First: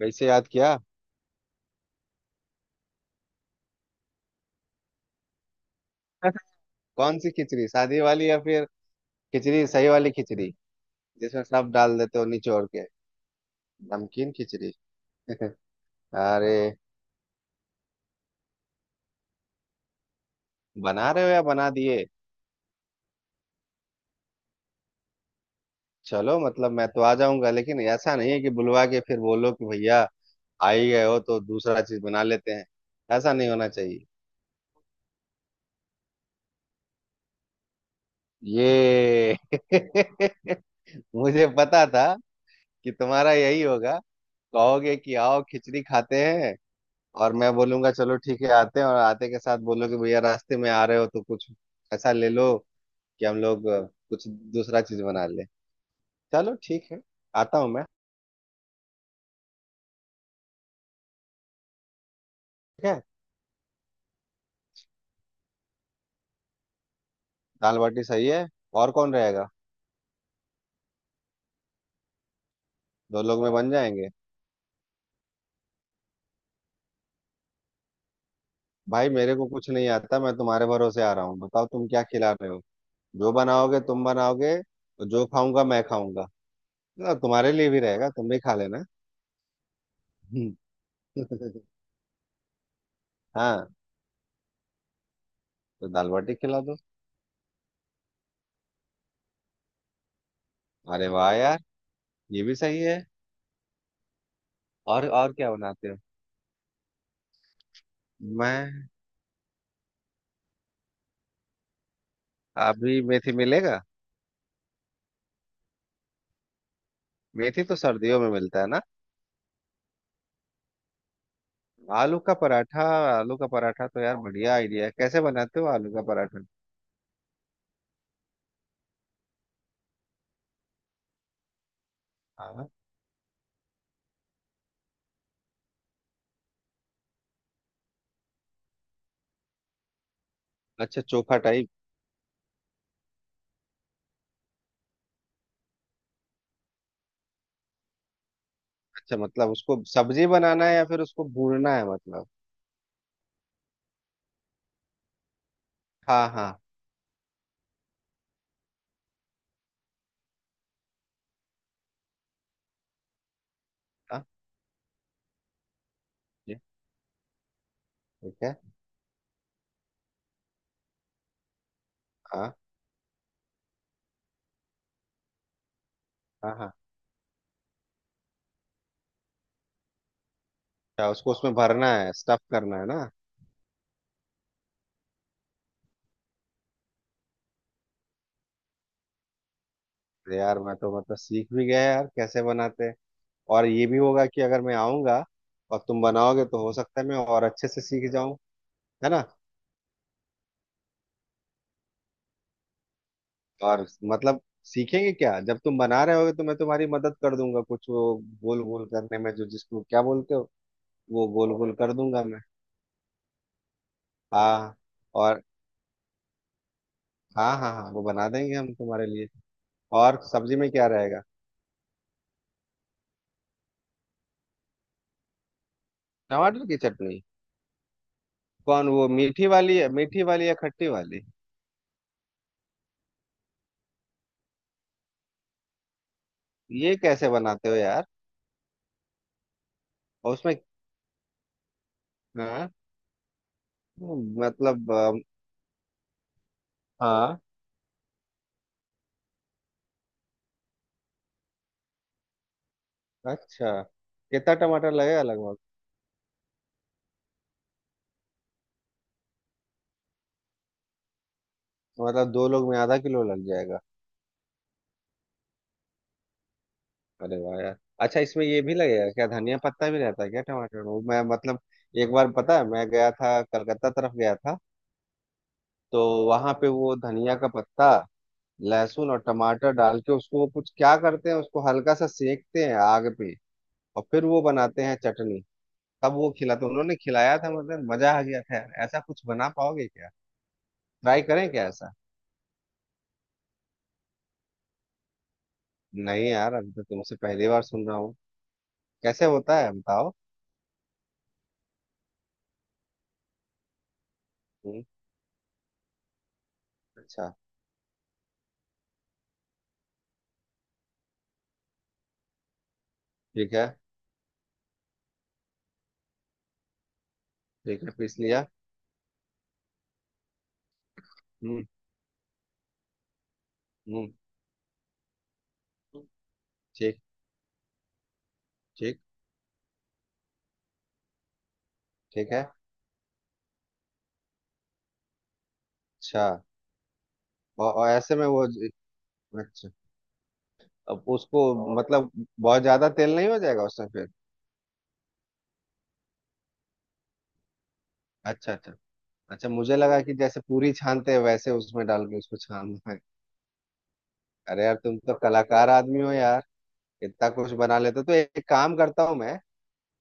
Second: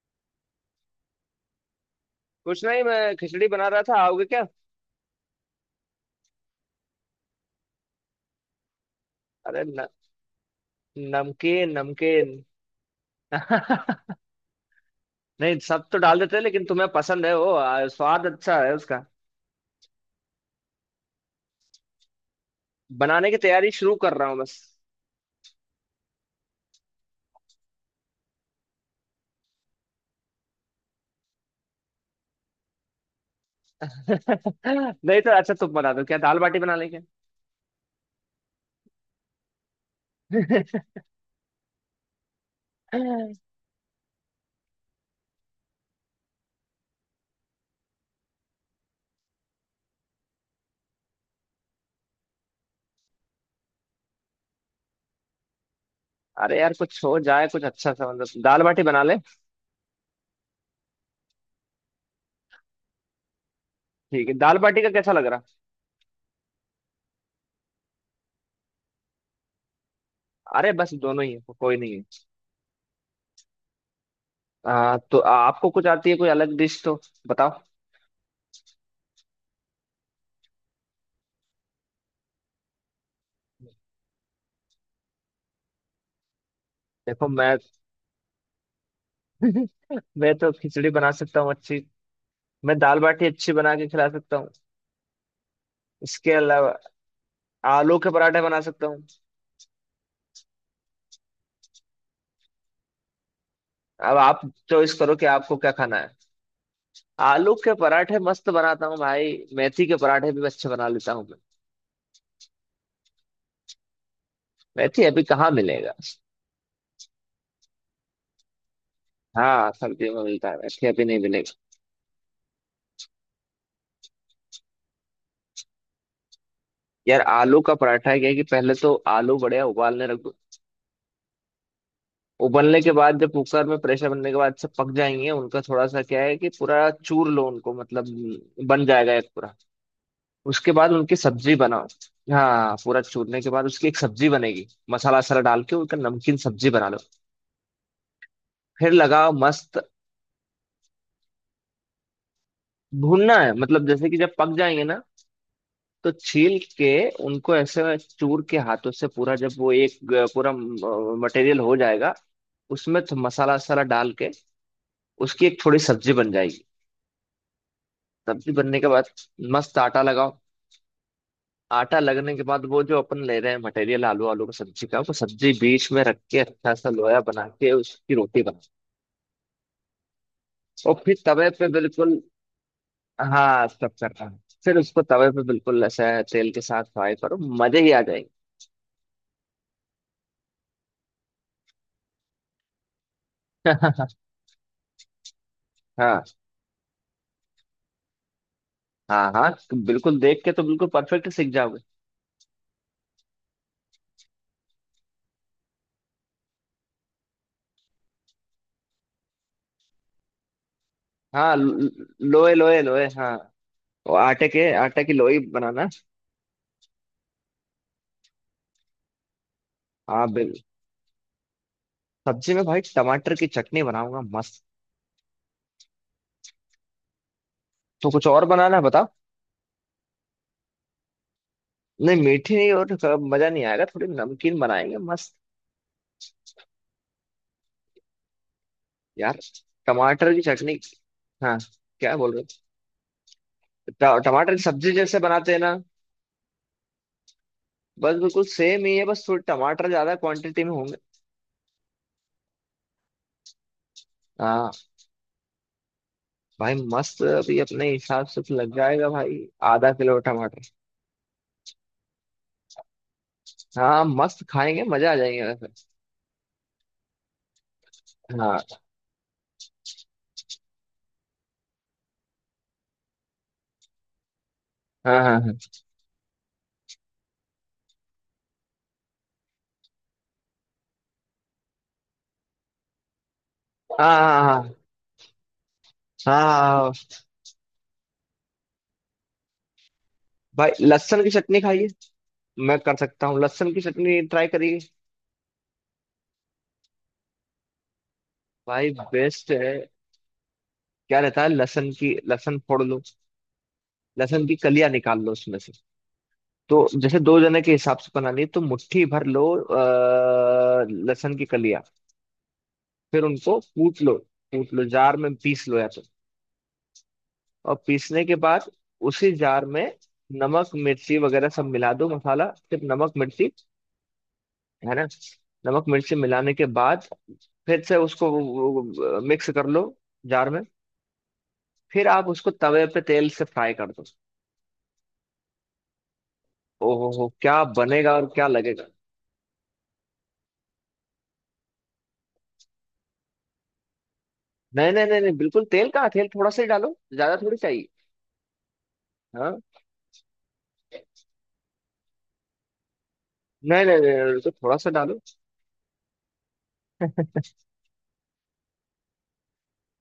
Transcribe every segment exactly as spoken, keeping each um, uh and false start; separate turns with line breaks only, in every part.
वैसे याद किया।
कुछ नहीं, मैं खिचड़ी बना रहा था। आओगे क्या?
कौन सी खिचड़ी, सादी वाली या फिर
अरे
खिचड़ी,
न,
सही वाली खिचड़ी जिसमें
नमकीन
सब डाल देते हो
नमकीन।
निचोड़ के, नमकीन खिचड़ी।
नहीं, सब तो डाल देते हैं
अरे
लेकिन तुम्हें पसंद है वो, आ, स्वाद अच्छा है उसका।
बना रहे हो या बना दिए?
बनाने की तैयारी शुरू कर रहा हूँ बस।
चलो मतलब मैं तो आ जाऊंगा, लेकिन ऐसा नहीं है कि बुलवा के फिर बोलो कि भैया आ ही गए हो तो दूसरा चीज बना लेते हैं, ऐसा नहीं होना चाहिए।
नहीं तो अच्छा, तुम बना दो, क्या दाल बाटी बना लेंगे।
ये मुझे पता था कि तुम्हारा यही होगा। कहोगे कि आओ खिचड़ी खाते हैं, और मैं बोलूंगा चलो ठीक है आते हैं, और आते के साथ बोलोगे भैया रास्ते में आ रहे हो तो कुछ ऐसा ले लो कि हम लोग अ, कुछ दूसरा चीज बना ले। चलो
अरे यार,
ठीक है,
कुछ हो जाए,
आता
कुछ
हूँ मैं।
अच्छा सा मतलब दाल बाटी बना ले।
ठीक है।
ठीक है, दाल बाटी का कैसा लग रहा?
दाल बाटी सही है। और कौन रहेगा?
अरे बस दोनों ही है, कोई नहीं है।
दो लोग में बन जाएंगे।
आ, तो आपको कुछ आती है कोई अलग डिश तो बताओ।
भाई मेरे को कुछ नहीं आता, मैं तुम्हारे भरोसे आ रहा हूँ, बताओ तुम क्या खिला रहे हो। जो बनाओगे तुम बनाओगे, और जो खाऊंगा मैं खाऊंगा। ना,
देखो
तुम्हारे
मैं
लिए भी रहेगा, तुम भी खा लेना।
मैं तो खिचड़ी बना सकता हूँ अच्छी। मैं दाल बाटी अच्छी
हाँ,
बना के खिला सकता हूँ।
तो दाल
इसके
बाटी खिला
अलावा
दो।
आलू के पराठे बना सकता हूँ।
अरे वाह यार, ये भी सही है।
अब आप चॉइस
और
करो कि
और क्या
आपको क्या
बनाते हो?
खाना है। आलू के पराठे मस्त बनाता
मैं,
हूँ भाई, मेथी के पराठे भी अच्छे बना लेता हूँ मैं।
अभी मेथी मिलेगा?
मेथी अभी कहाँ मिलेगा?
मेथी तो सर्दियों में मिलता है ना।
हाँ, सब्जी में मिलता है, मेथी अभी नहीं मिलेगा।
आलू का पराठा, आलू का पराठा तो यार बढ़िया आइडिया है, कैसे बनाते हो आलू का पराठा?
यार, आलू का पराठा क्या है कि पहले तो आलू बढ़िया उबालने रख दो।
हाँ।
उबलने के बाद जब कुकर में प्रेशर बनने के बाद सब पक जाएंगे, उनका थोड़ा सा क्या है कि पूरा चूर लो उनको, मतलब बन जाएगा एक पूरा। उसके बाद
अच्छा
उनकी
चोखा
सब्जी
टाइप।
बनाओ। हाँ, पूरा चूरने के बाद उसकी एक सब्जी बनेगी, मसाला वसाला डाल के उनका नमकीन सब्जी बना लो। फिर
अच्छा
लगाओ
मतलब उसको
मस्त।
सब्जी बनाना है या फिर उसको भूनना है मतलब?
भूनना है मतलब, जैसे कि जब पक जाएंगे ना, तो
हाँ
छील
हाँ।
के उनको ऐसे चूर के हाथों से पूरा, जब वो एक ग- पूरा मटेरियल हो जाएगा, उसमें तो मसाला वसाला डाल
हाँ।
के उसकी एक थोड़ी सब्जी बन
जी,
जाएगी।
ठीक
सब्जी
है।
बनने के बाद मस्त आटा लगाओ। आटा लगने के
हाँ
बाद वो जो अपन ले रहे हैं मटेरियल, आलू आलू का सब्जी का, वो सब्जी बीच में रख के
हाँ
अच्छा
हाँ।
सा लोया बना के उसकी रोटी बनाओ। और
अच्छा
फिर
उसको
तवे
उसमें
पे
भरना है,
बिल्कुल।
स्टफ करना है ना।
हाँ, सब करता है। फिर उसको तवे पे बिल्कुल ऐसा तेल के साथ फ्राई करो। मजे ही आ जाएंगे।
अरे यार मैं तो मतलब सीख भी गया यार कैसे बनाते हैं। और ये भी होगा कि अगर मैं आऊंगा और तुम
हाँ
बनाओगे तो हो सकता है मैं और अच्छे से सीख जाऊं, है ना।
हाँ हाँ, बिल्कुल देख के तो बिल्कुल परफेक्ट सीख जाओगे।
और मतलब सीखेंगे क्या, जब तुम बना रहे होगे तो मैं तुम्हारी मदद कर दूंगा कुछ वो गोल गोल करने में, जो जिसको क्या बोलते हो, वो गोल
हाँ,
गोल कर
ल-
दूंगा मैं।
लोए लोए लोए, हाँ। वो आटे के
हाँ।
आटे की लोई
और
बनाना।
हाँ हाँ हाँ, वो बना देंगे हम तुम्हारे लिए। और
हाँ, बिल
सब्जी में क्या रहेगा?
सब्जी में भाई टमाटर की चटनी बनाऊंगा मस्त।
टमाटर की चटनी?
तो कुछ और बनाना है
कौन, वो
बताओ?
मीठी वाली, मीठी वाली या खट्टी वाली?
नहीं, मीठी नहीं, और थोड़ा मजा नहीं आएगा, थोड़ी नमकीन बनाएंगे मस्त।
ये कैसे बनाते हो यार?
यार, टमाटर
और
की
उसमें?
चटनी। हाँ, क्या बोल रहे हो?
हाँ।
ट- टमाटर की
मतलब
सब्जी जैसे
अम,
बनाते हैं ना,
हाँ।
बस बिल्कुल सेम ही है, बस थोड़े टमाटर ज्यादा क्वांटिटी में होंगे।
अच्छा। कितना
हाँ
टमाटर लगेगा लगभग?
भाई, मस्त अभी अपने हिसाब से तो लग जाएगा भाई। आधा किलो टमाटर।
मतलब दो लोग में आधा किलो लग जाएगा?
हाँ, मस्त खाएंगे, मजा आ जाएंगे वैसे।
अरे वाह यार। अच्छा इसमें ये
हाँ
भी लगेगा क्या, धनिया पत्ता भी रहता है क्या टमाटर में, मैं मतलब एक बार पता है मैं गया था, कलकत्ता तरफ गया था,
हाँ हाँ हाँ
तो वहां पे वो धनिया का पत्ता, लहसुन और टमाटर डाल के उसको वो कुछ क्या करते हैं उसको हल्का सा सेकते हैं आग पे, और
हाँ
फिर
हाँ हाँ
वो
हाँ,
बनाते
हाँ।
हैं चटनी। तब वो
हाँ,
खिलाते,
हाँ।
उन्होंने खिलाया था, मतलब मजा आ गया था यार। ऐसा कुछ बना पाओगे क्या?
भाई,
ट्राई
लहसुन की
करें
चटनी
क्या
खाइए।
ऐसा?
मैं कर सकता हूँ, लहसुन की चटनी ट्राई करिए।
नहीं यार अभी तो तुमसे पहली बार सुन रहा हूँ।
भाई
कैसे
बेस्ट
होता है
है।
बताओ।
क्या रहता है, लहसुन की लहसुन फोड़ लो। लहसुन की
हम्म,
कलियां निकाल लो उसमें से। तो जैसे
अच्छा।
दो जने के हिसाब से बनानी है, तो मुट्ठी भर लो अ, लहसुन की कलियां। फिर
ठीक
उनको
है।
कूट लो। कूट लो जार में, पीस लो या तो। और
ठीक है, पीस
पीसने के
लिया।
बाद उसी जार में नमक मिर्ची वगैरह सब
हम्म।
मिला दो, मसाला, फिर नमक मिर्ची,
हम्म।
है ना? नमक मिर्ची मिलाने के
ठीक।
बाद फिर से
ठीक।
उसको मिक्स कर लो जार में। फिर आप
ठीक है।
उसको तवे पे तेल से फ्राई कर दो।
अच्छा।
ओहो हो, क्या
और, और
बनेगा
ऐसे
और
में वो,
क्या लगेगा।
अच्छा, अब उसको मतलब बहुत ज्यादा तेल नहीं हो जाएगा उसमें फिर?
नहीं नहीं नहीं नहीं, बिल्कुल, तेल कहाँ, तेल थोड़ा सा ही डालो, ज्यादा थोड़ी चाहिए।
अच्छा अच्छा। अच्छा
हाँ,
मुझे लगा कि जैसे पूरी छानते हैं वैसे उसमें डाल के उसको छानना है।
नहीं नहीं नहीं नहीं, तो
अरे यार
थोड़ा सा
तुम तो
डालो।
कलाकार आदमी हो यार, इतना कुछ बना लेते हो। तो एक काम करता हूँ मैं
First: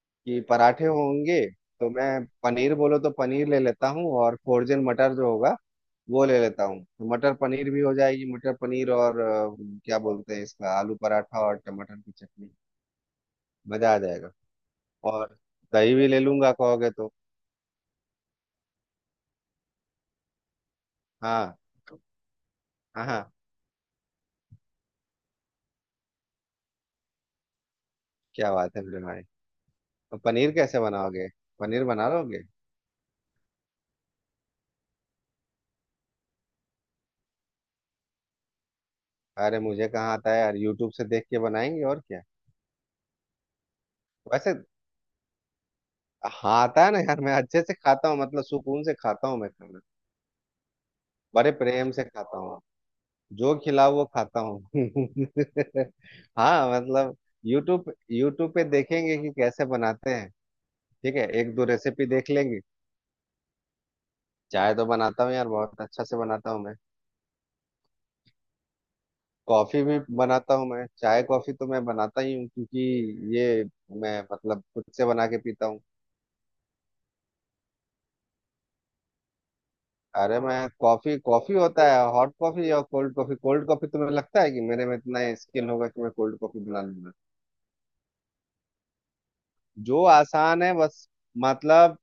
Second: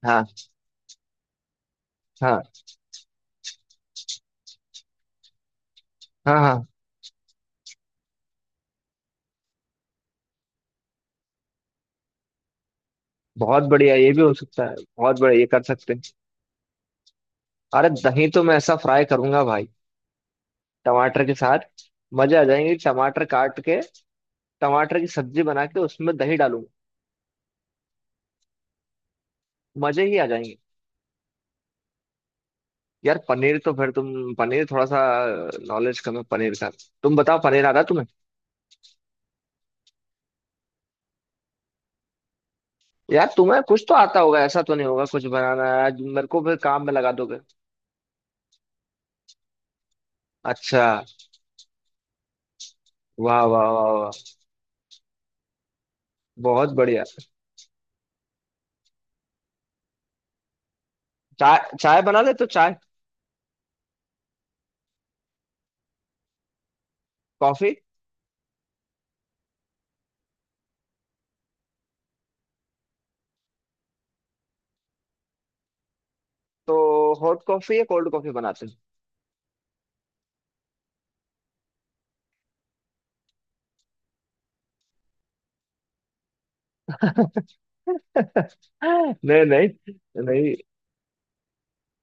हाँ
कि पराठे होंगे तो मैं
हाँ
पनीर बोलो तो पनीर ले लेता हूँ, और फोर्जन मटर जो होगा वो ले
हाँ
लेता
हाँ,
हूँ, तो मटर पनीर भी हो जाएगी, मटर पनीर और अ, क्या बोलते हैं इसका, आलू पराठा और टमाटर की चटनी।
बहुत
मजा
बढ़िया,
आ
ये भी
जाएगा।
हो सकता है, बहुत
और
बढ़िया, ये कर सकते
दही
हैं।
भी ले लूंगा कहोगे तो।
अरे दही तो मैं ऐसा फ्राई करूंगा भाई, टमाटर के
हाँ
साथ। मजे आ जाएंगे,
हाँ
टमाटर
हाँ।
काट के, टमाटर की सब्जी बना के उसमें दही डालूंगा।
क्या बात है मेरे भाई।
मजे ही
तो
आ
पनीर
जाएंगे।
कैसे बनाओगे? पनीर बना लोगे?
यार, पनीर तो फिर तुम, पनीर थोड़ा सा नॉलेज कम है पनीर का। तुम बताओ, पनीर आता है तुम्हें?
अरे मुझे कहाँ आता है यार, यूट्यूब से देख के बनाएंगे और क्या।
यार, तुम्हें कुछ तो आता होगा,
वैसे
ऐसा तो नहीं होगा, कुछ बनाना आज मेरे को फिर
हाँ
काम
आता है
में
ना
लगा
यार, मैं
दोगे।
अच्छे से खाता हूँ, मतलब सुकून से खाता हूँ मैं खाना,
अच्छा,
बड़े प्रेम से खाता हूँ,
वाह
जो
वाह वाह
खिलाओ वो
वाह,
खाता हूँ।
बहुत
हाँ
बढ़िया।
मतलब यूट्यूब यूट्यूब पे देखेंगे कि कैसे बनाते हैं, ठीक है, एक दो
चाय चाय
रेसिपी
बना
देख
ले तो
लेंगे।
चाय?
चाय तो बनाता हूँ यार, बहुत अच्छा से बनाता हूँ मैं।
कॉफी?
कॉफी भी बनाता हूँ मैं, चाय कॉफी तो मैं बनाता ही हूँ, क्योंकि ये मैं मतलब खुद से बना के पीता हूँ।
तो हॉट कॉफी या कोल्ड कॉफी बनाते
अरे मैं, कॉफी कॉफी होता है, हॉट कॉफी या कोल्ड कॉफी, कोल्ड कॉफी तुम्हें लगता है कि मेरे में इतना स्किल होगा कि मैं कोल्ड कॉफी बना लूंगा?
हैं? नहीं नहीं
जो
नहीं।
आसान है बस, मतलब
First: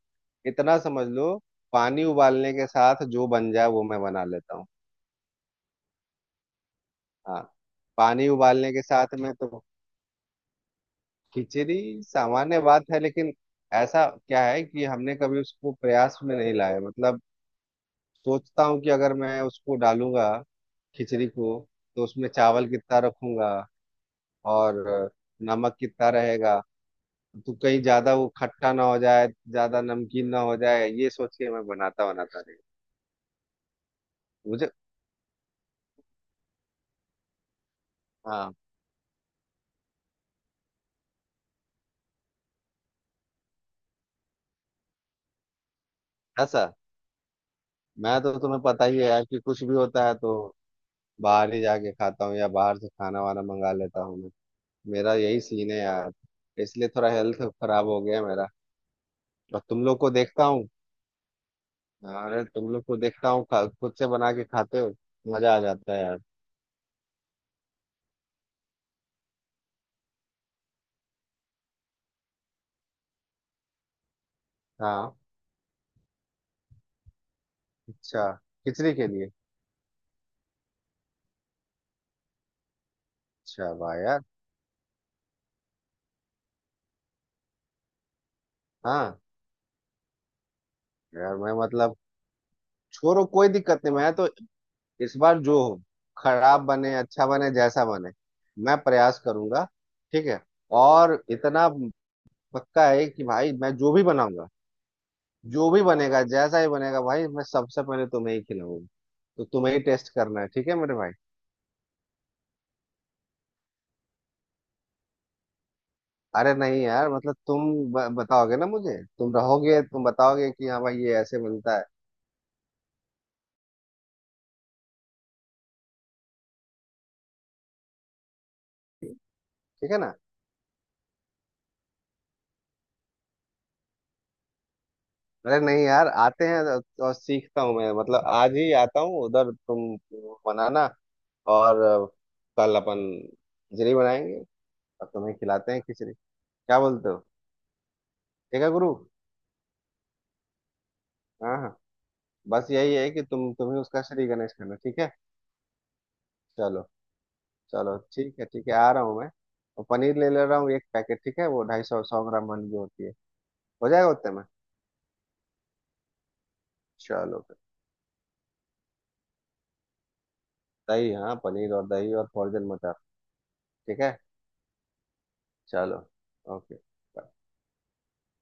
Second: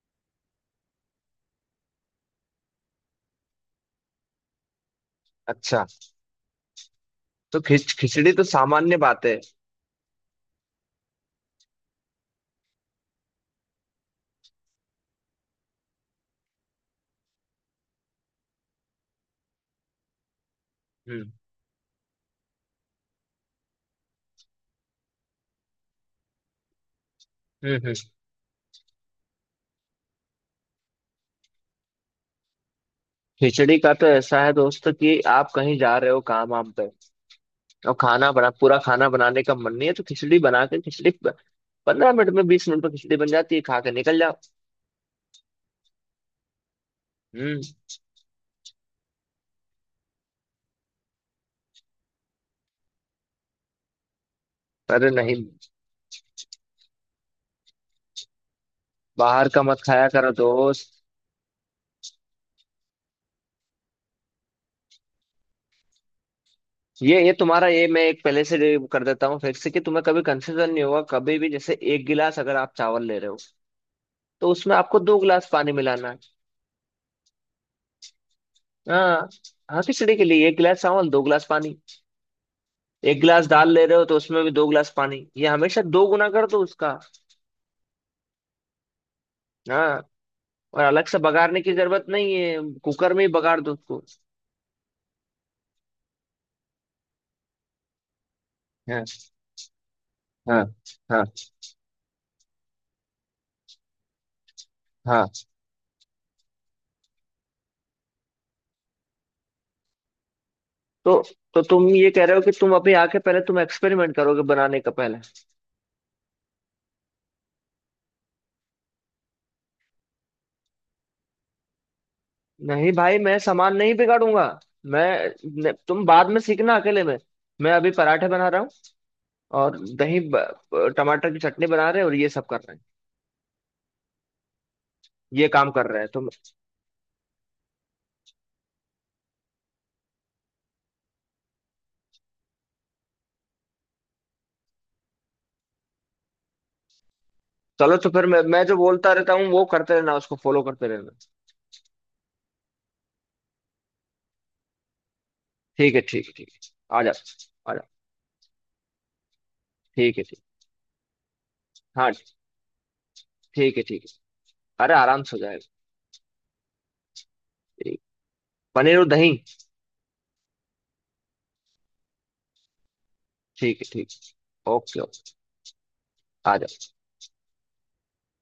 इतना समझ लो, पानी उबालने के साथ जो बन जाए वो मैं बना लेता हूँ।
अच्छा।
हाँ।
तो खिच
पानी
खिचड़ी तो
उबालने के
सामान्य
साथ
बात
में
है।
तो, खिचड़ी सामान्य बात है लेकिन, ऐसा क्या है कि हमने कभी उसको प्रयास में नहीं लाया, मतलब सोचता हूँ कि अगर मैं उसको डालूंगा खिचड़ी
हम्म
को, तो उसमें चावल कितना रखूंगा और नमक कितना रहेगा, तो
हम्म
कहीं
हम्म।
ज्यादा वो खट्टा ना हो जाए, ज्यादा नमकीन ना हो जाए, ये सोच के मैं बनाता, बनाता नहीं।
खिचड़ी का तो ऐसा है
मुझे,
दोस्त कि आप कहीं जा रहे हो काम वाम पे, और खाना बना,
हाँ।
पूरा खाना बनाने का मन नहीं है, तो खिचड़ी बना के खिचड़ी पंद्रह मिनट में बीस मिनट में खिचड़ी बन जाती है, खा के निकल जाओ।
ऐसा?
हम्म।
मैं तो तुम्हें पता ही है यार कि कुछ भी होता है तो बाहर ही जाके खाता हूँ या बाहर से खाना वाना मंगा लेता हूँ मैं,
अरे
मेरा यही
नहीं,
सीन है यार। इसलिए थोड़ा हेल्थ खराब हो गया है मेरा।
बाहर
और
का मत
तुम लोग
खाया
को
करो
देखता हूँ,
दोस्त।
अरे तुम लोग को देखता हूँ खा- खुद से बना के खाते हो, मजा आ जाता है यार।
ये ये तुम्हारा, ये मैं एक पहले से ये कर देता हूँ फिर से कि तुम्हें कभी कंफ्यूजन नहीं होगा। कभी भी जैसे एक गिलास अगर आप चावल ले रहे हो, तो उसमें आपको
हाँ।
दो गिलास पानी मिलाना है।
अच्छा, खिचड़ी के
हाँ
लिए?
हाँ, खिचड़ी के लिए एक गिलास चावल दो गिलास पानी। एक गिलास दाल
अच्छा
ले
वाह
रहे हो तो
यार।
उसमें भी दो गिलास पानी, ये हमेशा दो गुना कर दो उसका।
हाँ।
हाँ, और अलग से
यार मैं
बघाड़ने की
मतलब
जरूरत नहीं है, कुकर
छोड़ो
में ही
कोई
बघाड़ दो
दिक्कत नहीं,
उसको।
मैं तो इस बार जो हो, खराब बने अच्छा बने जैसा बने, मैं
हाँ
प्रयास करूंगा, ठीक है।
हाँ
और
हाँ
इतना पक्का है कि भाई मैं जो भी बनाऊंगा,
हाँ।
जो भी बनेगा जैसा ही बनेगा भाई, मैं सबसे पहले तुम्हें ही खिलाऊंगा, तो तुम्हें ही टेस्ट करना है, ठीक है मेरे
तो
भाई।
तो तुम ये कह रहे हो कि तुम अभी आके पहले तुम एक्सपेरिमेंट करोगे बनाने का पहले?
अरे नहीं यार मतलब तुम ब- बताओगे ना मुझे, तुम रहोगे तुम बताओगे कि हाँ भाई ये ऐसे बनता है,
नहीं भाई, मैं सामान नहीं बिगाड़ूंगा। मैं, न- तुम बाद में सीखना अकेले में। मैं अभी पराठे बना रहा हूँ और
ठीक है ना।
दही, ब- टमाटर की चटनी बना रहे हैं और ये सब कर रहे हैं, ये
अरे
काम
नहीं
कर रहे
यार,
हैं तुम।
आते हैं और और सीखता हूँ मैं, मतलब आज ही आता हूँ उधर, तुम बनाना, और अ, कल अपन खिचड़ी बनाएंगे और तुम्हें खिलाते हैं खिचड़ी, क्या बोलते हो।
चलो, तो फिर मैं मैं
ठीक है
जो
गुरु।
बोलता रहता हूँ वो करते रहना, उसको फॉलो करते रहना।
हाँ हाँ। बस यही है कि तुम तुम्हें उसका श्री गणेश करना, ठीक है।
ठीक है ठीक है ठीक
चलो।
है, आ जा। आ जा।
चलो ठीक है ठीक है, आ रहा हूँ मैं। और पनीर
ठीक है,
ले
ठीक।
ले रहा हूँ एक पैकेट, ठीक है वो ढाई सौ
हाँ।
सौ ग्राम वाली जो होती है।
ठीक है,
हो
ठीक
जाएगा
है।
उतने में?
अरे आराम से हो जाएगा।
चलो।
ठीक। पनीर और दही।
दही, हाँ पनीर और दही और फॉर्जन मटर।
ठीक है,
ठीक है।
ठीक। Okay okay.
चलो।
आ
ओके।
जा।